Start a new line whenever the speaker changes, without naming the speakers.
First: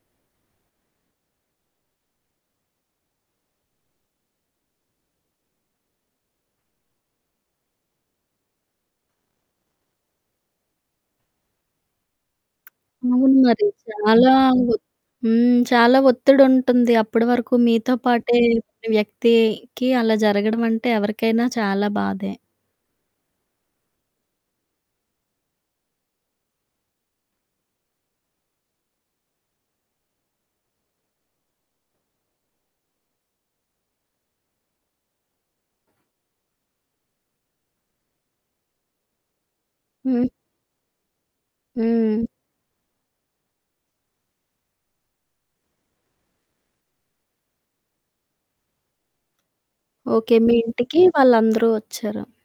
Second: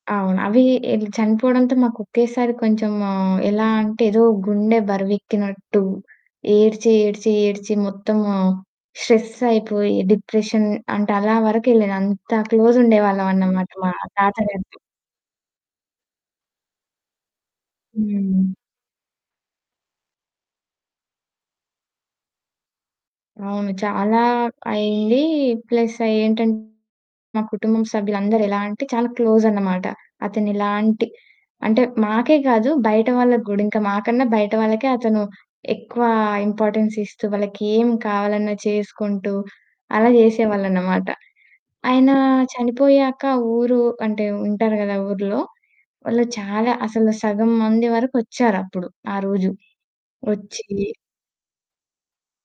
అవును. అవి ఎ చనిపోవడంతో మాకు ఒకేసారి కొంచెం ఆహ్, ఎలా అంటే ఏదో గుండె బరివెక్కినట్టు. ఏడ్చి, ఏడ్చి, ఏడ్చి, మొత్తము స్ట్రెస్సయిపోయి డిప్రెషన్ అంటే అలా వరకెళ్ళాను. అంత క్లోజ్
అవును మరి.
ఉండేవాళ్ళమన్నమాట మా
చాలా వొ
తాతగారితొ.
హ్మ్. చాలా ఒత్తిడుంటుంది. అప్పడి వరకు మీతో పాటే
హ్మ్.
ఉన్న వ్యక్తికి అలా జరగడం అంటే ఎవరికైనా చాలా బాధే.
అవును. చాలా అయింది. ప్లస్ అఏంటంటే మా కుటుంబం సభ్యులందరూ ఎలా అంటే చాలా క్లోజన్నమాట. అతను ఎలాంటి అంటే మాకే కాదు బయట వాళ్ళకి కూడా. ఇంక మాకన్నా బయట వాళ్ళకే అతను ఎక్కువ ఇంపార్టెన్స్ ఇస్తూ వాళ్ళకేం కావాలన్నా చేసుకుంటూ, అలా
హ్మ్.
జేసేవాళ్ళనమాట. ఆయన
హ్మ్.
చనిపోయాక ఊరు అంటే వుంటారు గదా! ఆ ఊర్లో, వాళ్ళు చాలా అసలు సగం మంది వరకు ఒచ్చారప్పుడు ఆ రోజు.
ఓకే. మీ
ఒచ్చీ
ఇంటికి వాళ్ళందరూ ఒచ్చారు.